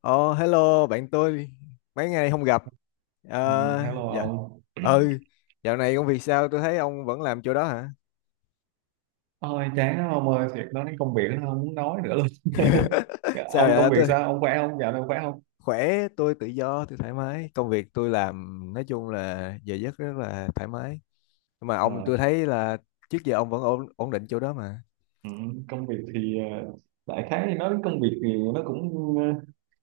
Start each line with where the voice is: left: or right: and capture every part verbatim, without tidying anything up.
left: Ờ, Hello bạn tôi, mấy ngày không gặp.
right: Ừ,
left: Ờ,
right: hello
left: dạ.
right: ông.
left: Ừ, dạo này công việc sao, tôi thấy ông vẫn làm chỗ đó hả?
right: Ôi chán lắm ông ơi. Thiệt, nói đến công việc nó không muốn nói nữa luôn.
left: Sao
right: Ông
left: vậy
right: công việc
left: tôi?
right: sao? Ông khỏe không? Dạo này ông khỏe không?
left: Khỏe, tôi tự do, tôi thoải mái, công việc tôi làm nói chung là giờ giấc rất là thoải mái. Nhưng mà
right: Ờ,
left: ông, tôi thấy là trước giờ ông vẫn ổn ổn định chỗ đó mà.
right: ừ, công việc thì ờ, đại khái thì nói đến công việc thì nó cũng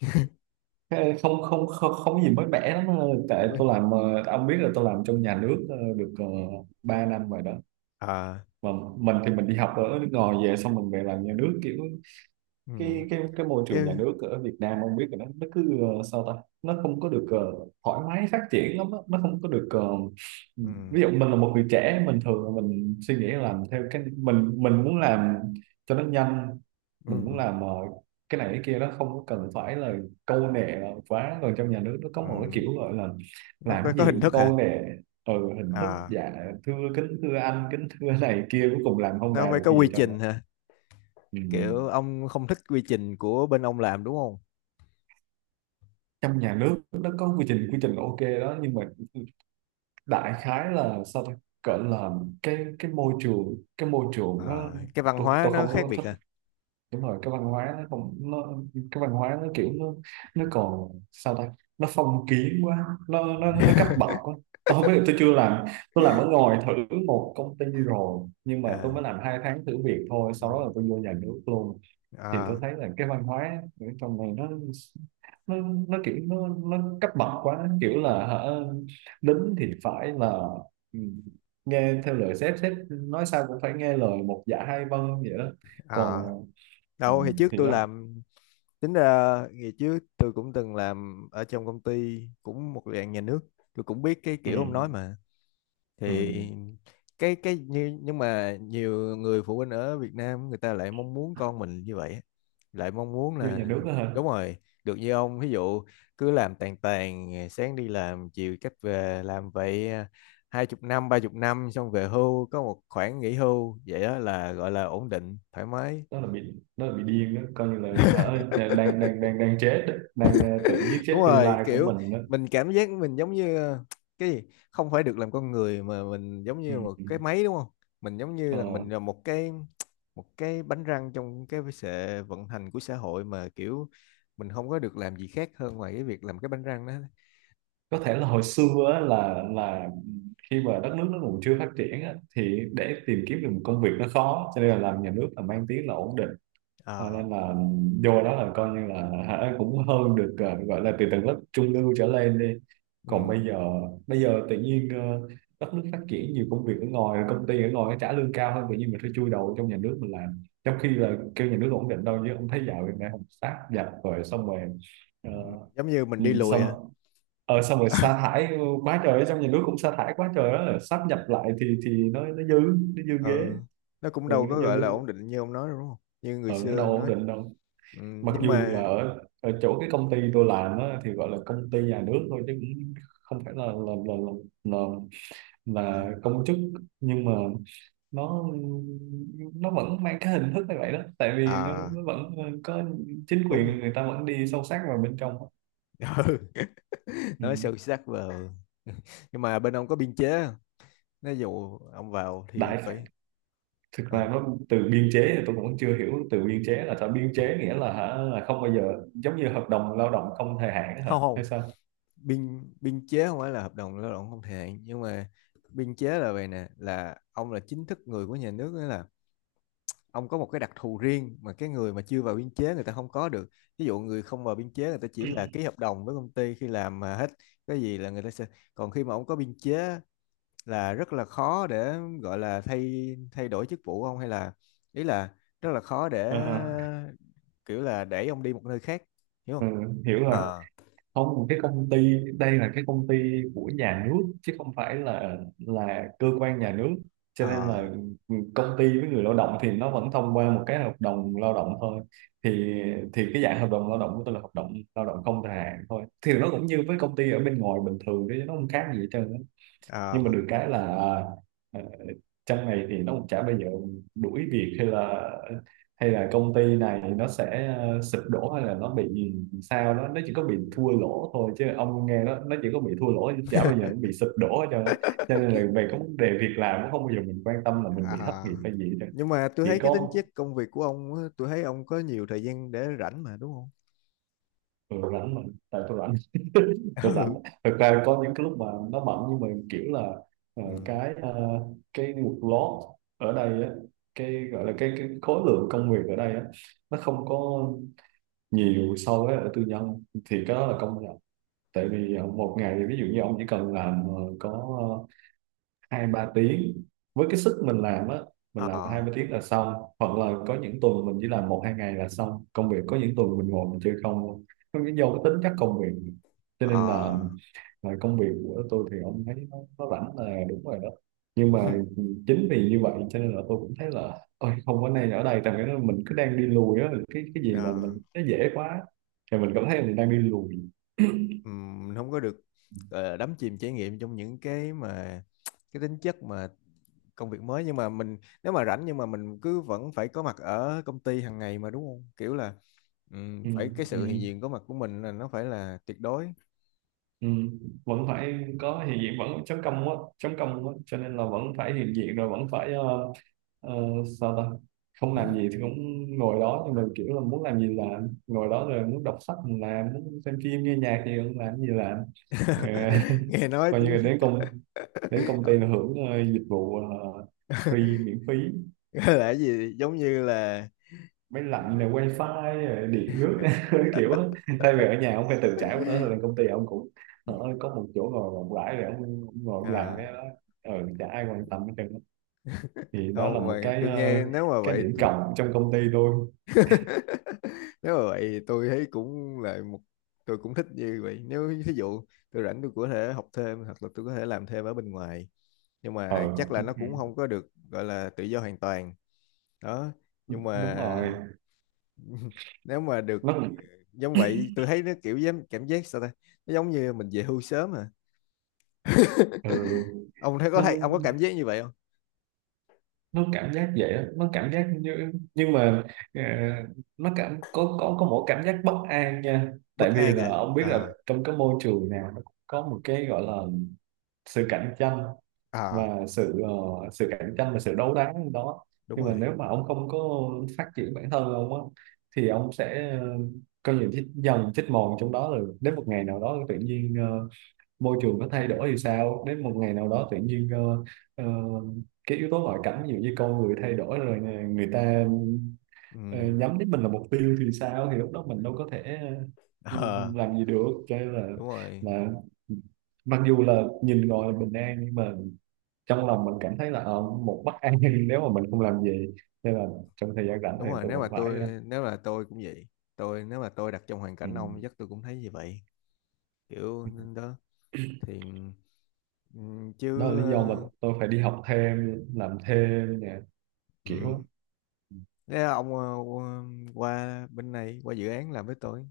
right: ờ, không không không, không có gì mới mẻ lắm. ờ, Tại
left: Không biết.
right: tôi làm, ờ, ông biết là tôi làm trong nhà nước ờ, được uh, ba năm rồi đó,
left: À.
right: mà mình thì mình đi học ở nước ngoài về, xong mình về làm nhà nước. Kiểu
left: Ừ.
right: cái cái cái môi
left: Cái.
right: trường nhà nước ở Việt Nam ông biết là nó nó cứ, ờ, sao ta, nó không có được ờ, thoải mái phát triển lắm á. Nó không có được, ờ,
left: Ừ.
right: ví dụ mình là một người trẻ, mình thường là mình suy nghĩ làm theo cái mình mình muốn làm cho nó nhanh. Mình muốn
left: Ừ.
right: làm ờ, cái này cái kia, nó không có cần phải là câu nệ quá. Còn trong nhà nước nó có
left: Ừ.
right: một cái kiểu gọi là
left: Nó
right: làm
left: phải có
right: cái gì
left: hình
right: cũng
left: thức hả?
right: câu nệ. Ừ, hình thức.
left: À.
right: Dạ, thưa kính thưa anh, kính thưa này kia, cuối cùng làm không
left: Nó
right: ra
left: phải
right: được
left: có
right: cái gì
left: quy
right: hết trơn á.
left: trình hả?
right: Ừ.
left: Kiểu ông không thích quy trình của bên ông làm đúng.
right: Trong nhà nước nó có quy trình. Quy trình ok đó, nhưng mà đại khái là sao ta, cỡ là cái cái môi trường, cái môi trường nó,
left: Ờ, cái văn
right: tôi,
left: hóa
right: tôi
left: nó
right: không
left: khác
right: có
left: biệt
right: thích.
left: à?
right: Đúng rồi, cái văn hóa nó không, nó cái văn hóa nó kiểu nó nó còn sao ta, nó phong kiến quá, nó nó nó cấp bậc quá. Tôi không biết, là tôi chưa làm. Tôi làm ở ngoài thử một công ty rồi, nhưng mà tôi
left: À.
right: mới làm hai tháng thử việc thôi,
left: Ừ.
right: sau đó là tôi vô nhà nước luôn. Thì tôi
left: À.
right: thấy là cái văn hóa ở trong này nó nó nó kiểu nó nó cấp bậc quá, kiểu là hả, lính thì phải là, ừ, nghe theo lời sếp. Sếp nói sao cũng phải nghe lời, một dạ hai vâng vậy đó.
left: À.
right: Còn ừ,
left: Đâu thì trước
right: thì
left: tôi
right: đó.
left: làm. Tính ra ngày trước tôi cũng từng làm ở trong công ty cũng một dạng nhà nước, tôi cũng biết cái
right: Ừ,
left: kiểu ông nói mà.
right: ừ.
left: Thì cái cái như nhưng mà nhiều người phụ huynh ở Việt Nam người ta lại mong muốn con mình như vậy á. Lại mong muốn
right: Vô nhà
left: là
right: nước đó hả?
left: đúng rồi, được như ông ví dụ cứ làm tàn tàn, sáng đi làm, chiều cách về làm vậy à, hai chục năm ba chục năm xong về hưu có một khoản nghỉ hưu, vậy đó là gọi là ổn định thoải mái.
right: Đó là bị đó là bị điên đó. Coi như là hả, đang đang đang đang chết đó. Đang, ờ, tự giết chết
left: Đúng
right: tương
left: rồi,
right: lai của
left: kiểu
right: mình đó.
left: mình cảm giác mình giống như ờ, cái gì, không phải được làm con người mà mình giống như một cái
right: Ừ.
left: máy đúng không? Mình giống như
right: Ờ,
left: là mình là một cái một cái bánh răng trong cái sự vận hành của xã hội, mà kiểu mình không có được làm gì khác hơn ngoài cái việc làm cái bánh răng đó.
right: có thể là hồi xưa á, là là khi mà đất nước nó còn chưa phát triển á, thì để tìm kiếm được một công việc nó khó, cho nên là làm nhà nước là mang tiếng là ổn định. Cho
left: Ờ.
right: nên là vô đó là coi như là hả, cũng hơn được, ờ, gọi là từ tầng lớp trung lưu trở lên đi. Còn
left: Ừ.
right: bây giờ, bây giờ tự nhiên ờ, đất nước phát triển, nhiều công việc ở ngoài, công ty ở ngoài nó trả lương cao hơn, tự nhiên mình phải chui đầu trong nhà nước mình làm, trong khi
left: Ừ.
right: là kêu nhà nước ổn định đâu chứ. Ông thấy dạo này không, sát dập rồi, xong rồi, ờ,
left: Ừ. Giống như mình
right: ừ,
left: đi lùi à?
right: xong ờ xong rồi sa thải. Ừ, quá trời ấy. Xong nhà nước cũng sa thải quá trời á, sắp nhập lại thì, thì nó nó dư, nó dư ghế.
left: Ừ, nó cũng
right: Ừ,
left: đâu
right: nó
left: có gọi là
right: dư.
left: ổn định như ông nói đâu, đúng không, như người
right: Ừ, nó đâu
left: xưa
right: ổn
left: nói.
right: định đâu.
left: Ừ,
right: Mặc
left: nhưng
right: dù là
left: mà
right: ở, ở chỗ cái công ty tôi làm á thì gọi là công ty nhà nước thôi, chứ cũng không phải là, là là là, là,
left: à,
right: là công chức. Nhưng mà nó nó vẫn mang cái hình thức như vậy đó. Tại vì nó,
left: à,
right: nó vẫn ờ, có chính
left: đúng.
right: quyền, người ta vẫn đi sâu sát vào bên trong á.
left: Ừ. Nói sâu
right: Ừ.
left: sắc vào. Nhưng mà bên ông có biên chế không? Nếu dụ ông vào thì
right: đại
left: phải
right: Thực
left: à,
right: ra nó từ biên chế thì tôi cũng chưa hiểu, từ biên chế là sao? Biên chế nghĩa là hả, là không bao giờ, giống như hợp đồng lao động không thời hạn á, hả,
left: không,
right: hay
left: không.
right: sao?
left: Biên biên chế không phải là hợp đồng lao động không thời hạn, nhưng mà biên chế là vậy nè, là ông là chính thức người của nhà nước, nghĩa là ông có một cái đặc thù riêng mà cái người mà chưa vào biên chế người ta không có được. Ví dụ người không vào biên chế người ta chỉ là ký hợp đồng với công ty, khi làm mà hết cái gì là người ta sẽ, còn khi mà ông có biên chế là rất là khó để gọi là thay thay đổi chức vụ không hay là, ý là rất là khó để
right: Ờ, ờ,
left: kiểu là để ông đi một nơi khác, hiểu
right: ừ,
left: không?
right: hiểu rồi.
left: Ờ.
right: Không, cái công ty đây là cái công ty của nhà nước, chứ không phải là là cơ quan nhà nước. Cho
left: Ờ.
right: nên là công ty với người lao động thì nó vẫn thông qua một cái hợp đồng lao động thôi. Thì, thì cái dạng hợp đồng lao động của tôi là hợp đồng lao động không thời hạn thôi, thì nó cũng như với công ty ở bên ngoài bình thường, chứ nó không khác gì hết trơn á.
left: Ờ.
right: Nhưng mà được cái là, à, ờ, trong này thì nó cũng chả bao giờ đuổi việc, hay là, hay là công ty này nó sẽ ờ, sụp đổ, hay là nó bị sao đó. Nó chỉ có bị thua lỗ thôi, chứ ông nghe, nó nó chỉ có bị thua lỗ, chứ chả bao giờ nó bị sụp đổ hết trơn á. Cho nên là về cái vấn đề việc làm cũng không bao giờ mình quan tâm là mình bị thất
left: Ờ.
right: nghiệp hay gì hết trơn.
left: Nhưng mà tôi thấy
right: Chỉ
left: cái tính
right: có,
left: chất công việc của ông á, tôi thấy ông có nhiều thời gian để rảnh mà đúng không?
right: ừ, rảnh mà. Tại tôi rảnh, tôi rảnh. Thực ra có những cái lúc mà nó bận, nhưng mà kiểu là ờ,
left: Ừ. Ừ.
right: cái uh, cái workload ở đây á, cái gọi là cái, cái khối lượng công việc ở đây á, nó không có nhiều so với ở tư nhân, thì cái đó là công nhận. Tại vì ờ, một ngày ví dụ như ông chỉ cần làm ờ, có hai ba tiếng, với cái sức mình làm á,
left: Ờ.
right: mình làm hai ba tiếng là xong. Hoặc là có những tuần mình chỉ làm một hai ngày là xong công việc. Có những tuần mình ngồi mình chơi không luôn. Nó cái do cái tính chất công việc, cho
left: Ờ.
right: nên là, là công việc của tôi thì ông thấy nó, nó rảnh là đúng rồi đó. Nhưng mà chính vì như vậy cho nên là tôi cũng thấy là, ôi không có nên ở đây, tại vì mình cứ đang đi lùi á. Cái cái gì mà
left: Ờ.
right: mình nó dễ quá thì mình cảm thấy mình đang đi lùi.
left: Ừm, mình không có được ờ, đắm chìm trải nghiệm trong những cái mà cái tính chất mà công việc mới, nhưng mà mình nếu mà rảnh nhưng mà mình cứ vẫn phải có mặt ở công ty hàng ngày mà đúng không, kiểu là ừm,
right: Ừ,
left: phải cái
right: ừ.
left: sự hiện diện có mặt của mình là nó phải là tuyệt đối.
right: Ừ, vẫn phải có hiện diện, vẫn chấm công á, chấm công á. Cho nên là vẫn phải hiện diện, rồi vẫn phải ờ, ờ, sao ta, không làm gì thì cũng ngồi đó, nhưng mà kiểu là muốn làm gì làm. Ngồi đó rồi muốn đọc sách thì làm, muốn xem phim nghe nhạc thì cũng làm gì làm. Ờ,
left: Nghe nói
right: coi như
left: tính-
right: là đến công đến công ty là hưởng, ờ, dịch vụ, ờ, free miễn phí.
left: gọi là cái gì giống như là
right: Máy lạnh này, wifi, rồi điện nước, kiểu á. Thay vì ở nhà ông phải tự trả của nó, thì công ty ông cũng ở có một chỗ ngồi rộng rãi để ông, ông ngồi ông làm
left: à,
right: cái đó. Ừ, chả ai quan tâm hết trơn á. Thì đó là
left: không
right: một
left: mà
right: cái
left: tôi
right: ờ,
left: nghe, nếu mà
right: cái
left: vậy,
right: điểm cộng trong công ty tôi.
left: nếu mà vậy tôi thấy cũng là một, tôi cũng thích như vậy nếu ví dụ tôi rảnh tôi có thể học thêm hoặc là tôi có thể làm thêm ở bên ngoài, nhưng
right: Ờ,
left: mà chắc là
right: ừ,
left: nó cũng không có được gọi là tự do hoàn toàn. Đó, nhưng
right: đúng rồi.
left: mà nếu mà được
right: Nó,
left: giống vậy tôi thấy nó kiểu giống cảm giác sao ta, nó giống như mình về hưu sớm à.
right: ừ,
left: Ông thấy có thấy ông có cảm
right: nó
left: giác như vậy không?
right: nó cảm giác vậy á. Nó cảm giác như, nhưng mà ờ, nó cảm, có có có một cảm giác bất an nha. Tại
left: Bất
right: vì
left: an
right: là
left: à?
right: ông biết là
left: Ờ,
right: trong cái môi trường nào nó cũng có một cái gọi là sự cạnh tranh
left: à,
right: và sự ờ, sự cạnh tranh và sự đấu đá đó.
left: đúng
right: Nhưng mà
left: rồi.
right: nếu mà ông không có phát triển bản thân ông á, thì ông sẽ ờ, có những chết dần chết mòn trong đó. Rồi đến một ngày nào đó tự nhiên ờ, môi trường nó thay đổi thì sao? Đến một ngày nào đó tự nhiên ờ, ờ, cái yếu tố ngoại cảnh, ví dụ như con người thay đổi rồi nè, người ta ờ,
left: Ừ.
right: nhắm đến mình là mục tiêu thì sao, thì lúc đó mình đâu có thể, ừ,
left: Ờ.
right: làm gì được. Cho nên là,
left: Đúng rồi.
right: là mặc dù là nhìn gọi là bình an, nhưng mà trong lòng mình cảm thấy là ờ, một bất an. Nếu mà mình không làm gì, nên là trong thời gian rảnh
left: Đúng
right: thì
left: rồi,
right: tôi
left: nếu mà
right: cũng phải ờ,
left: tôi nếu là tôi cũng vậy, tôi nếu mà tôi đặt trong hoàn
right: ừ.
left: cảnh ông chắc tôi cũng thấy như vậy, kiểu nên đó. Thì ừm,
right: Đó là
left: chứ
right: lý do mà
left: ờ,
right: tôi phải đi học thêm, làm thêm nè, kiểu á.
left: ừm, nếu là ông ờ, qua qua bên này qua dự án làm với tôi,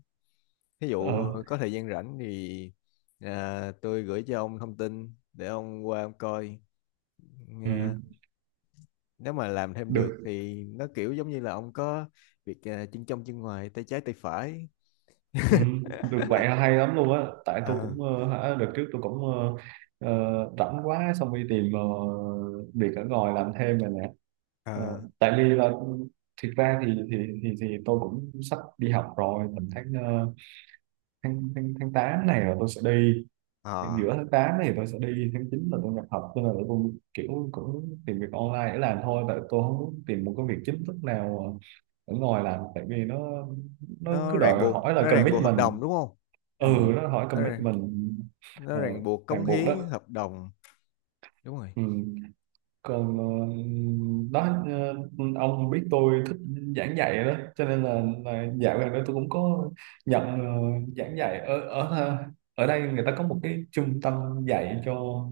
left: ví dụ
right: ờ
left: có thời gian rảnh thì à, tôi gửi cho ông thông tin để ông qua ông coi.
right: ừ.
left: Ờ, nếu mà làm thêm được
right: Được.
left: thì nó kiểu giống như là ông có việc à, chân trong chân ngoài tay trái tay phải.
right: Ừ, được vậy là hay lắm luôn á. Tại tôi
left: Ờ.
right: cũng ờ, hả, đợt trước tôi cũng ờ, ờ, rảnh quá, xong đi tìm ờ, việc ở ngoài làm thêm rồi nè. Ờ,
left: Ờ.
right: tại vì là, ừ, thiệt ra thì thì thì thì tôi cũng sắp đi học rồi. Mình tháng ờ, tháng tháng tháng tám này là tôi sẽ đi,
left: Ờ.
right: giữa tháng tám này tôi sẽ đi, tháng chín là tôi nhập học. Cho nên là tôi kiểu cũng tìm việc online để làm thôi, tại tôi không muốn tìm một cái việc chính thức nào ờ, ở ngoài làm, tại vì nó nó
left: Nó
right: cứ
left: ràng
right: đòi
left: buộc,
right: hỏi là
left: nó ràng buộc hợp
right: commitment.
left: đồng đúng không? Ừ,
right: Ừ, nó hỏi
left: nó ràng,
right: commitment.
left: nó
right: ờ,
left: ràng buộc cống
right: Ràng buộc
left: hiến
right: đó.
left: hợp đồng. Đúng rồi.
right: Ừ. Còn ờ, đó, ờ, ông biết tôi thích giảng dạy đó, cho nên là, là dạo gần đây tôi cũng có nhận ờ, giảng dạy ở ở ờ, ở đây. Người ta có một cái trung tâm dạy cho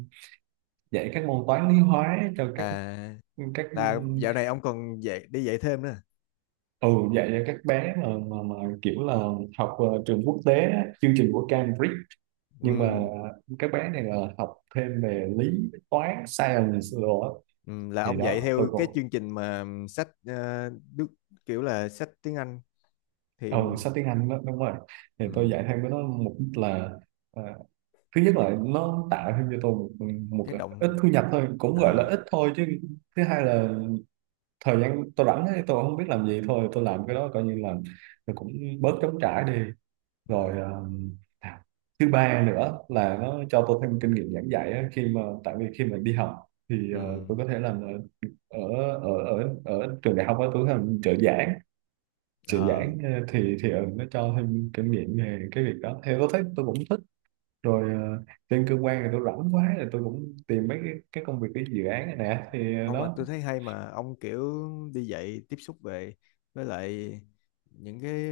right: dạy các môn toán lý hóa cho các
left: À,
right: các.
left: là dạo này ông còn dạy đi dạy thêm nữa à?
right: Ừ, dạy cho các bé mà, mà mà kiểu là học ờ, trường quốc tế á, chương trình của Cambridge.
left: Ừ.
right: Nhưng mà các bé này là học thêm về lý, toán, science rồi á.
left: Ừ, là
right: Thì
left: ông dạy
right: đó tôi
left: theo cái
right: còn,
left: chương trình mà sách ờ, Đức, kiểu là sách tiếng Anh thì
right: ừ, sách tiếng Anh đó, đúng rồi. Thì tôi
left: ừ,
right: dạy thêm với nó mục đích là ờ, thứ nhất là nó tạo thêm cho tôi một, một
left: cái
right: ít
left: động
right: thu nhập thôi, cũng
left: à,
right: gọi là ít thôi chứ. Thứ hai là thời gian tôi rảnh ấy, tôi không biết làm gì, thôi tôi làm cái đó, coi như là cũng bớt trống trải đi. Rồi
left: à,
right: ờ, à, thứ ba nữa là nó cho tôi thêm kinh nghiệm giảng dạy á. Khi mà, tại vì khi mà đi học thì
left: ừ,
right: ờ, tôi có thể làm ở, ở ở ở, ở trường đại học á, tôi có thể làm trợ giảng. Trợ
left: à.
right: giảng ờ, thì, thì ờ, nó cho thêm kinh nghiệm về cái việc đó, theo tôi thấy tôi cũng thích. Rồi ờ, trên cơ quan thì tôi rảnh quá, thì tôi cũng tìm mấy cái, cái công việc, cái dự án này nè, thì ờ,
left: Ông mà tôi
right: đó,
left: thấy hay mà ông kiểu đi dạy tiếp xúc về với lại những cái,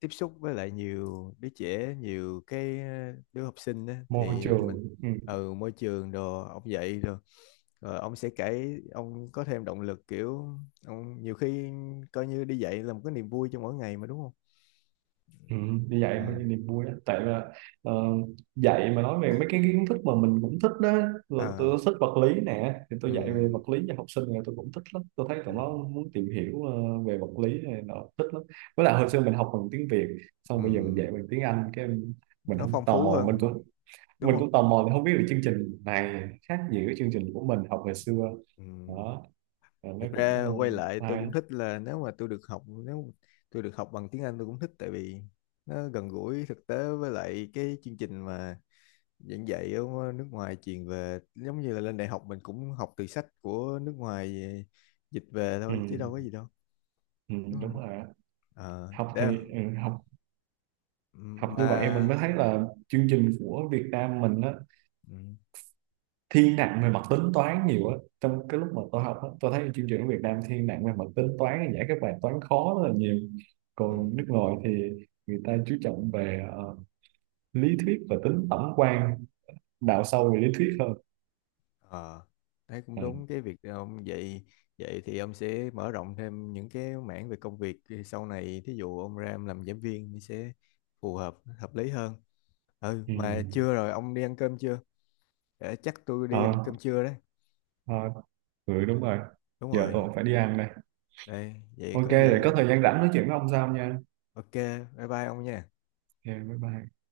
left: tiếp xúc với lại nhiều đứa trẻ, nhiều cái ờ, đứa học sinh á
right: môi
left: thì mình
right: trường. Ừ.
left: ừ, môi trường đồ ông dạy rồi, rồi ông sẽ kể ông có thêm động lực, kiểu ông nhiều khi coi như đi dạy là một cái niềm vui trong mỗi ngày mà đúng không?
right: Ừ, như vậy
left: Ừ.
right: mới là niềm vui đó. Tại là ờ, dạy mà nói về mấy cái kiến thức mà mình cũng thích đó. Tôi,
left: À.
right: tôi thích vật lý nè, thì
left: Ừ.
right: tôi dạy về vật lý cho học sinh này, tôi cũng thích lắm. Tôi thấy
left: Ừ.
right: tụi nó muốn tìm hiểu ờ, về vật lý này, nó thích lắm. Với lại
left: Ừ.
right: hồi xưa mình học bằng tiếng Việt,
left: Ừ.
right: xong bây giờ mình dạy bằng tiếng Anh, cái em- mình
left: Nó
right: không
left: phong
right: tò
left: phú
right: mò, mình
left: hơn
right: cũng
left: đúng
right: mình
left: không?
right: cũng tò mò thì không biết được chương trình này khác gì với chương trình của mình học hồi xưa.
left: Ừ.
right: Đó. Rồi nó
left: Thực
right: cũng
left: ra quay lại
right: ờ,
left: tôi
right: hay.
left: cũng thích là nếu mà tôi được học, nếu tôi được học bằng tiếng Anh tôi cũng thích tại vì nó gần gũi thực tế, với lại cái chương trình mà giảng dạy ở nước ngoài truyền về giống như là lên đại học mình cũng học từ sách của nước ngoài dịch về
right: Ừ,
left: thôi chứ đâu có gì đâu,
right: ừ,
left: đúng
right: đúng
left: không?
right: rồi.
left: Ờ,
right: Học thì,
left: để
right: ừ, học học như
left: mà
right: vậy mình mới thấy là chương trình của Việt Nam mình á
left: ừ,
right: thiên nặng về mặt tính toán nhiều á. Trong cái lúc mà tôi học á, tôi thấy chương trình của Việt Nam thiên nặng về mặt tính toán, giải các bài toán khó rất là nhiều.
left: ừ.
right: Còn nước ngoài thì người ta chú trọng về ờ, lý thuyết và tính tổng quan, đào sâu về lý thuyết hơn.
left: Ờ, thấy cũng
right: Ừ.
left: đúng cái việc đó ông vậy, vậy thì ông sẽ mở rộng thêm những cái mảng về công việc sau này, thí dụ ông ra ông làm giảng viên thì sẽ phù hợp, hợp lý hơn. Ừ
right: Ừ.
left: mà chưa, rồi ông đi ăn cơm chưa? Để chắc tôi đi
right: Ờ,
left: ăn cơm trưa đấy.
right: ờ, ừ,
left: À,
right: đúng rồi.
left: đúng
right: Giờ
left: rồi.
right: tôi cũng phải đi ăn đây.
left: Đây vậy
right: Ok,
left: có
right: để
left: gì
right: có thời gian rảnh nói chuyện với ông sau nha.
left: ok, bye bye ông nha.
right: Ok, bye bye.